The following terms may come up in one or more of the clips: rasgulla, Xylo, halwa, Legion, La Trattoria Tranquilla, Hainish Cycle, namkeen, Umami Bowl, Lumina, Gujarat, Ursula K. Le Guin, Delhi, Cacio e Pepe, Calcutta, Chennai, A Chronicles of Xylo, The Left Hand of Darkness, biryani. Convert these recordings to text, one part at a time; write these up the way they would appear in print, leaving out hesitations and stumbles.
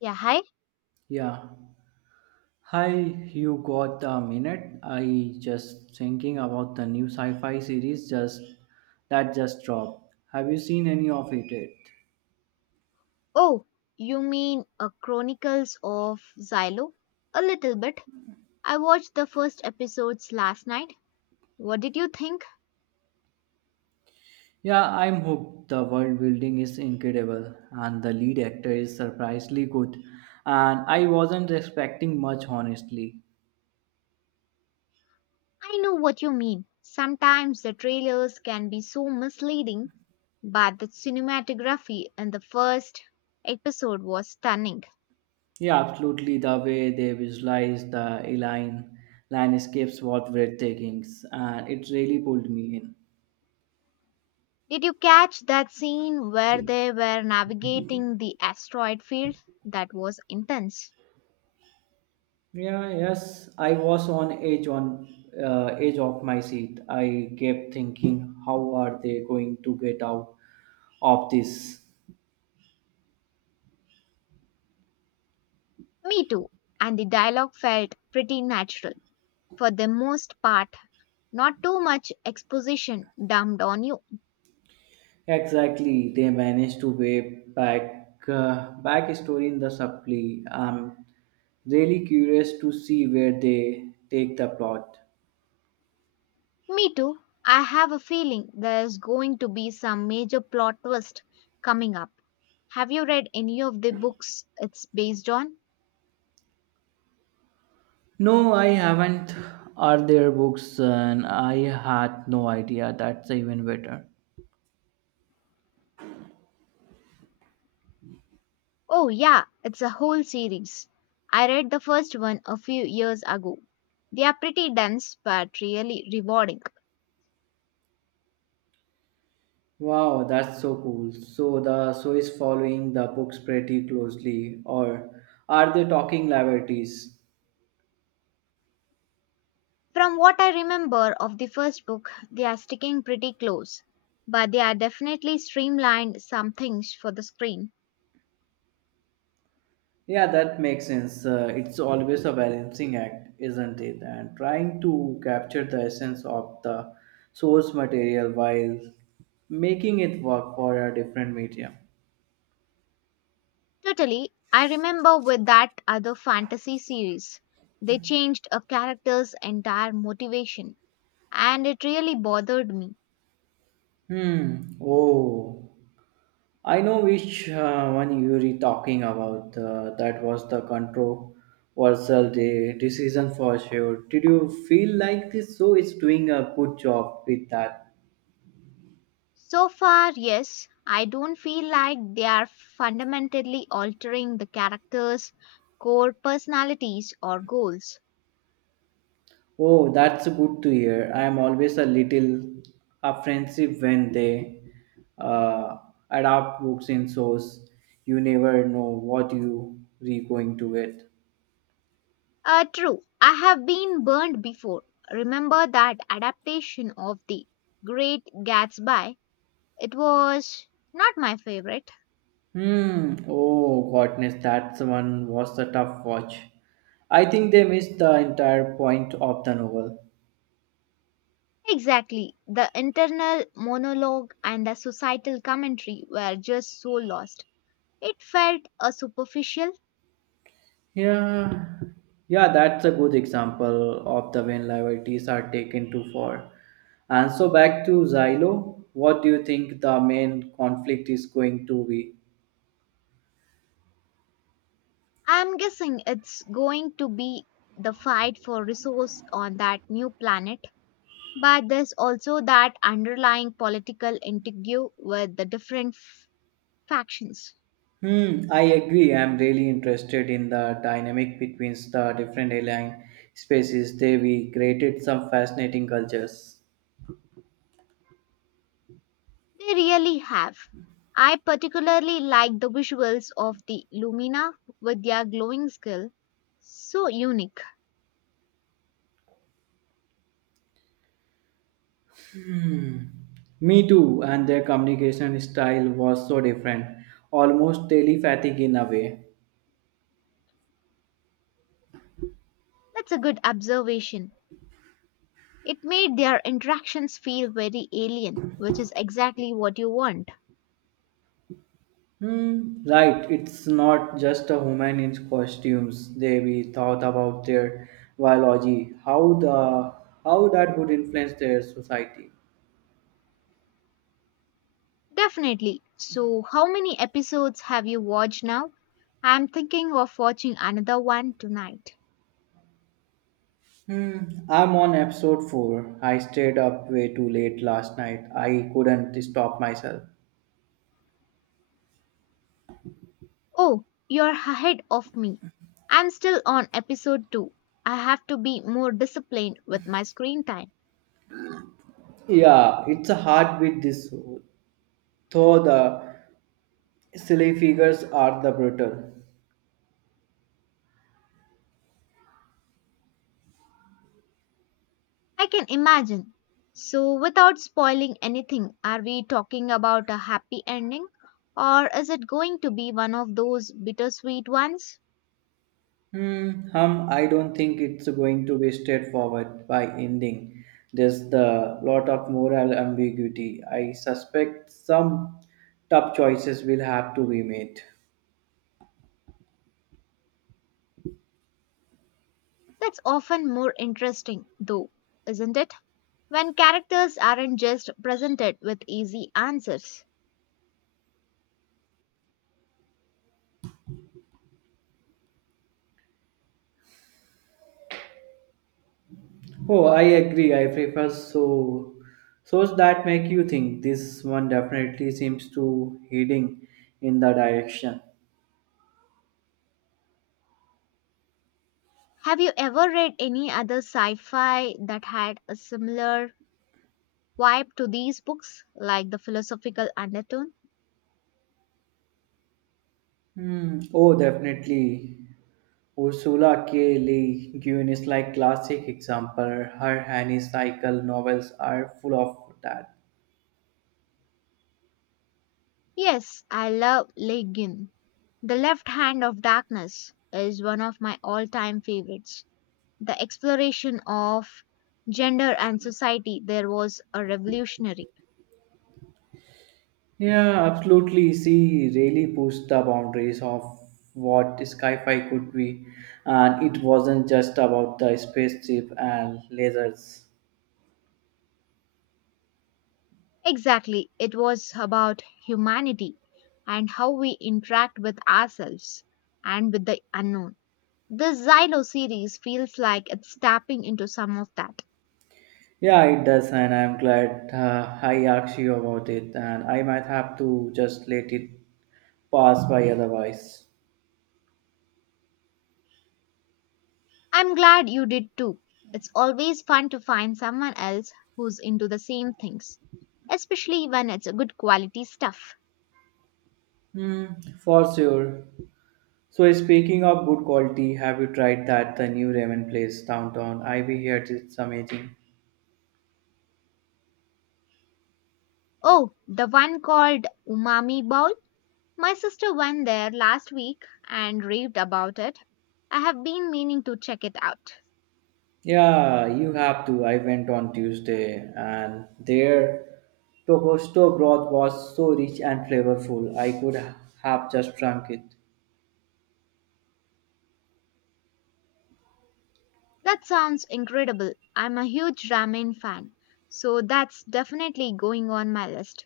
Yeah, hi. Yeah. Hi, you got a minute? I just thinking about the new sci-fi series just that just dropped. Have you seen any of it yet? Oh, you mean *A Chronicles of Xylo? A little bit. I watched the first episodes last night. What did you think? Yeah, I'm hooked. The world building is incredible and the lead actor is surprisingly good. And I wasn't expecting much honestly. I know what you mean. Sometimes the trailers can be so misleading, but the cinematography in the first episode was stunning. Yeah, absolutely. The way they visualize the align landscapes was breathtaking and it really pulled me in. Did you catch that scene where they were navigating the asteroid field? That was intense. Yeah, yes, I was on edge of my seat. I kept thinking, how are they going to get out of this? Me too. And the dialogue felt pretty natural for the most part. Not too much exposition dumped on you. Exactly, they managed to wave back story in the supply. I'm really curious to see where they take the plot. Me too. I have a feeling there's going to be some major plot twist coming up. Have you read any of the books it's based on? No, I haven't. Are there books? And I had no idea. That's even better. Oh, yeah, it's a whole series. I read the first one a few years ago. They are pretty dense but really rewarding. Wow, that's so cool. So the show is following the books pretty closely, or are they talking liberties? From what I remember of the first book, they are sticking pretty close, but they are definitely streamlined some things for the screen. Yeah, that makes sense. It's always a balancing act, isn't it? And trying to capture the essence of the source material while making it work for a different medium. Totally. I remember with that other fantasy series, they changed a character's entire motivation, and it really bothered me. Hmm. Oh, I know which one you were talking about. That was the controversial decision for sure. Did you feel like this show is doing a good job with that? So far, yes, I don't feel like they are fundamentally altering the character's core personalities or goals. Oh, that's good to hear. I am always a little apprehensive when they uh, adapt books in shows. You never know what you are going to get. True, I have been burned before. Remember that adaptation of The Great Gatsby? It was not my favorite. Hmm. Oh, goodness, that's one was a tough watch. I think they missed the entire point of the novel. Exactly. The internal monologue and the societal commentary were just so lost. It felt a superficial. Yeah, yeah, that's a good example of the when liberties are taken too far. And so back to Xylo, what do you think the main conflict is going to be? I'm guessing it's going to be the fight for resource on that new planet, but there's also that underlying political intrigue with the different factions. Hmm, I agree. I'm really interested in the dynamic between the different alien species. They we created some fascinating cultures. They really have. I particularly like the visuals of the Lumina with their glowing skull. So unique. Hmm. Me too, and their communication style was so different, almost telepathic in a way. That's a good observation. It made their interactions feel very alien, which is exactly what you want. Hmm. Right, it's not just a human in costumes. They we thought about their biology, how that would influence their society. Definitely. So, how many episodes have you watched now? I'm thinking of watching another one tonight. Hmm. I'm on episode four. I stayed up way too late last night. I couldn't stop myself. Oh, you're ahead of me. I'm still on episode 2. I have to be more disciplined with my screen time. Yeah, it's a hard with this, though the silly figures are the brutal. I can imagine. So, without spoiling anything, are we talking about a happy ending, or is it going to be one of those bittersweet ones? I don't think it's going to be straightforward by ending. There's the lot of moral ambiguity. I suspect some tough choices will have to be made. That's often more interesting, though, isn't it? When characters aren't just presented with easy answers. Oh, I agree. I prefer so shows that make you think. This one definitely seems to heading in the direction. Have you ever read any other sci fi that had a similar vibe to these books, like the philosophical undertone? Hmm. Oh, definitely. Ursula K. Le Guin is like classic example. Her Annie Cycle novels are full of that. Yes, I love Legion. The Left Hand of Darkness is one of my all time favorites. The exploration of gender and society there was a revolutionary. Yeah, absolutely. She really pushed the boundaries of what sci-fi could be, and it wasn't just about the spaceship and lasers. Exactly. It was about humanity and how we interact with ourselves and with the unknown. This Xylo series feels like it's tapping into some of that. Yeah, it does, and I'm glad I asked you about it, and I might have to just let it pass by otherwise. I'm glad you did too. It's always fun to find someone else who's into the same things, especially when it's good quality stuff. Hmm, for sure. So speaking of good quality, have you tried that the new ramen place downtown? I we heard it's amazing. Oh, the one called Umami Bowl? My sister went there last week and raved about it. I have been meaning to check it out. Yeah, you have to. I went on Tuesday and their tokosto broth was so rich and flavorful. I could have just drunk it. That sounds incredible. I'm a huge ramen fan, so that's definitely going on my list.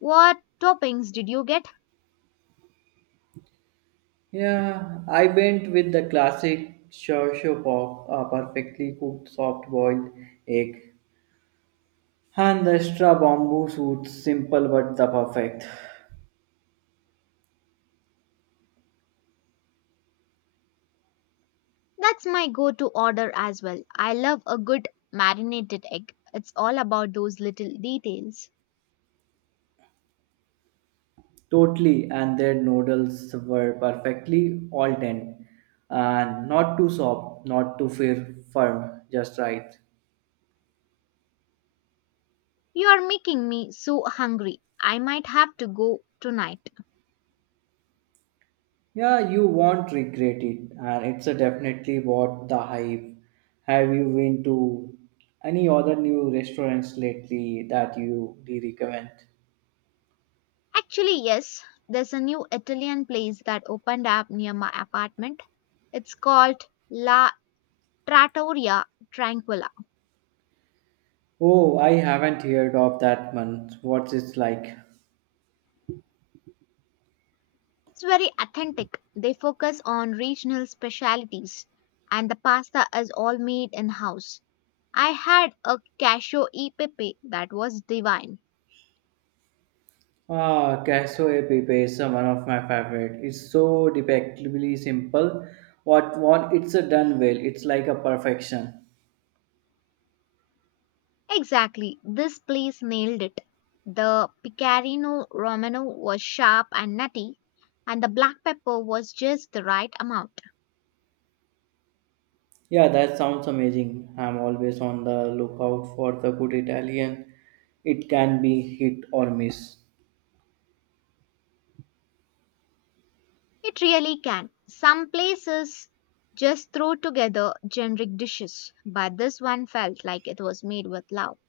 What toppings did you get? Yeah, I went with the classic shosho pop, a perfectly cooked soft boiled egg, and the extra bamboo suit, simple but the perfect. That's my go to order as well. I love a good marinated egg. It's all about those little details. Totally, and their noodles were perfectly all dent, and not too soft, not too firm, just right. You are making me so hungry. I might have to go tonight. Yeah, you won't regret it, and it's a definitely worth the hype. Have you been to any other new restaurants lately that you really recommend? Actually, yes, there's a new Italian place that opened up near my apartment. It's called La Trattoria Tranquilla. Oh, I haven't heard of that one. What's it like? It's very authentic. They focus on regional specialties, and the pasta is all made in house. I had a cashew e pepe that was divine. Ah, Cassio Pepe is one of my favorite. It's so debatably simple. What? It's a done well. It's like a perfection. Exactly, this place nailed it. The pecorino romano was sharp and nutty, and the black pepper was just the right amount. Yeah, that sounds amazing. I'm always on the lookout for the good Italian. It can be hit or miss. It really can. Some places just throw together generic dishes, but this one felt like it was made with love.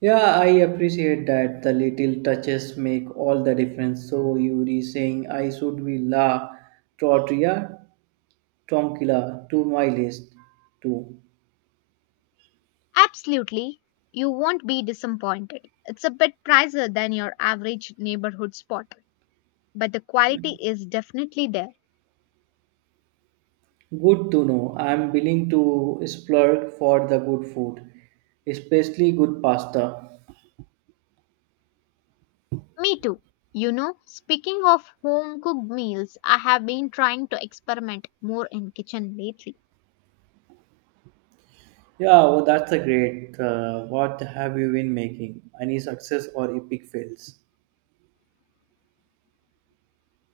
Yeah, I appreciate that the little touches make all the difference. So Yuri saying I should be la tortilla tranquila to my list too. Absolutely. You won't be disappointed. It's a bit pricier than your average neighborhood spot, but the quality is definitely there. Good to know. I'm willing to splurge for the good food, especially good pasta. Me too. You know, speaking of home cooked meals, I have been trying to experiment more in kitchen lately. Yeah, well, that's a great. What have you been making? Any success or epic fails?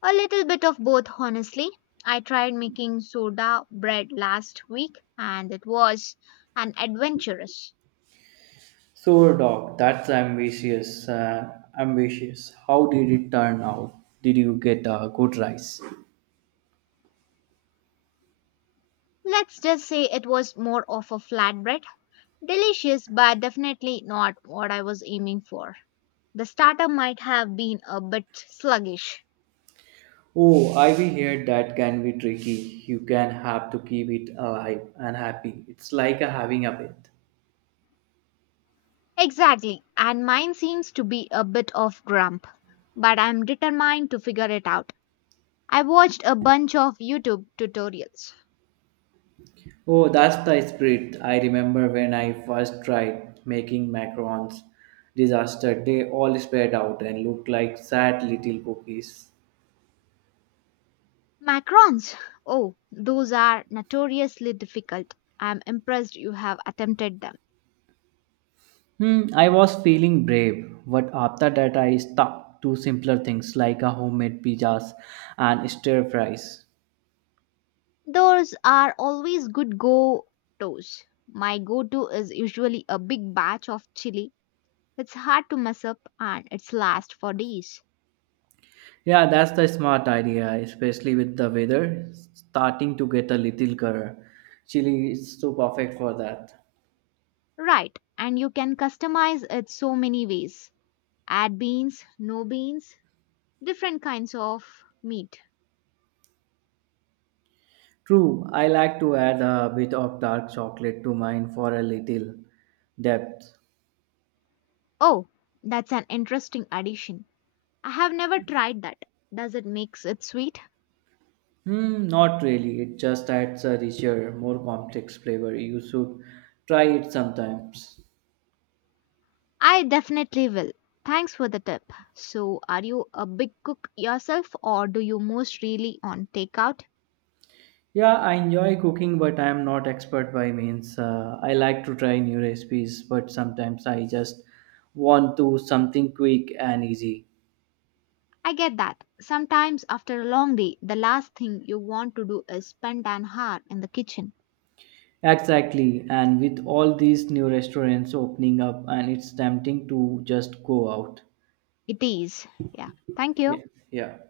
A little bit of both, honestly. I tried making soda bread last week and it was an adventurous. So, dog, that's ambitious. How did it turn out? Did you get a good rice? Let's just say it was more of a flatbread. Delicious, but definitely not what I was aiming for. The starter might have been a bit sluggish. Oh, I we heard that can be tricky. You can have to keep it alive and happy. It's like a having a pet. Exactly, and mine seems to be a bit of grump, but I'm determined to figure it out. I watched a bunch of YouTube tutorials. Oh, that's the spirit. I remember when I first tried making macarons. Disaster. They all spread out and looked like sad little cookies. Macrons! Oh, those are notoriously difficult. I'm impressed you have attempted them. Hmm, I was feeling brave, but after that I stuck to simpler things like a homemade pizzas and stir fries. Those are always good go tos. My go to is usually a big batch of chili. It's hard to mess up and it's last for days. Yeah, that's the smart idea, especially with the weather starting to get a little color. Chili is so perfect for that. Right, and you can customize it so many ways. Add beans, no beans, different kinds of meat. True, I like to add a bit of dark chocolate to mine for a little depth. Oh, that's an interesting addition. I have never tried that. Does it makes it sweet? Hmm, not really. It just adds a richer, more complex flavor. You should try it sometimes. I definitely will. Thanks for the tip. So, are you a big cook yourself or do you most really on takeout? Yeah, I enjoy cooking, but I am not expert by means. I like to try new recipes, but sometimes I just want to something quick and easy. I get that. Sometimes after a long day, the last thing you want to do is spend an hour in the kitchen. Exactly, and with all these new restaurants opening up, and it's tempting to just go out. It is. Yeah. Thank Yeah, you. yeah.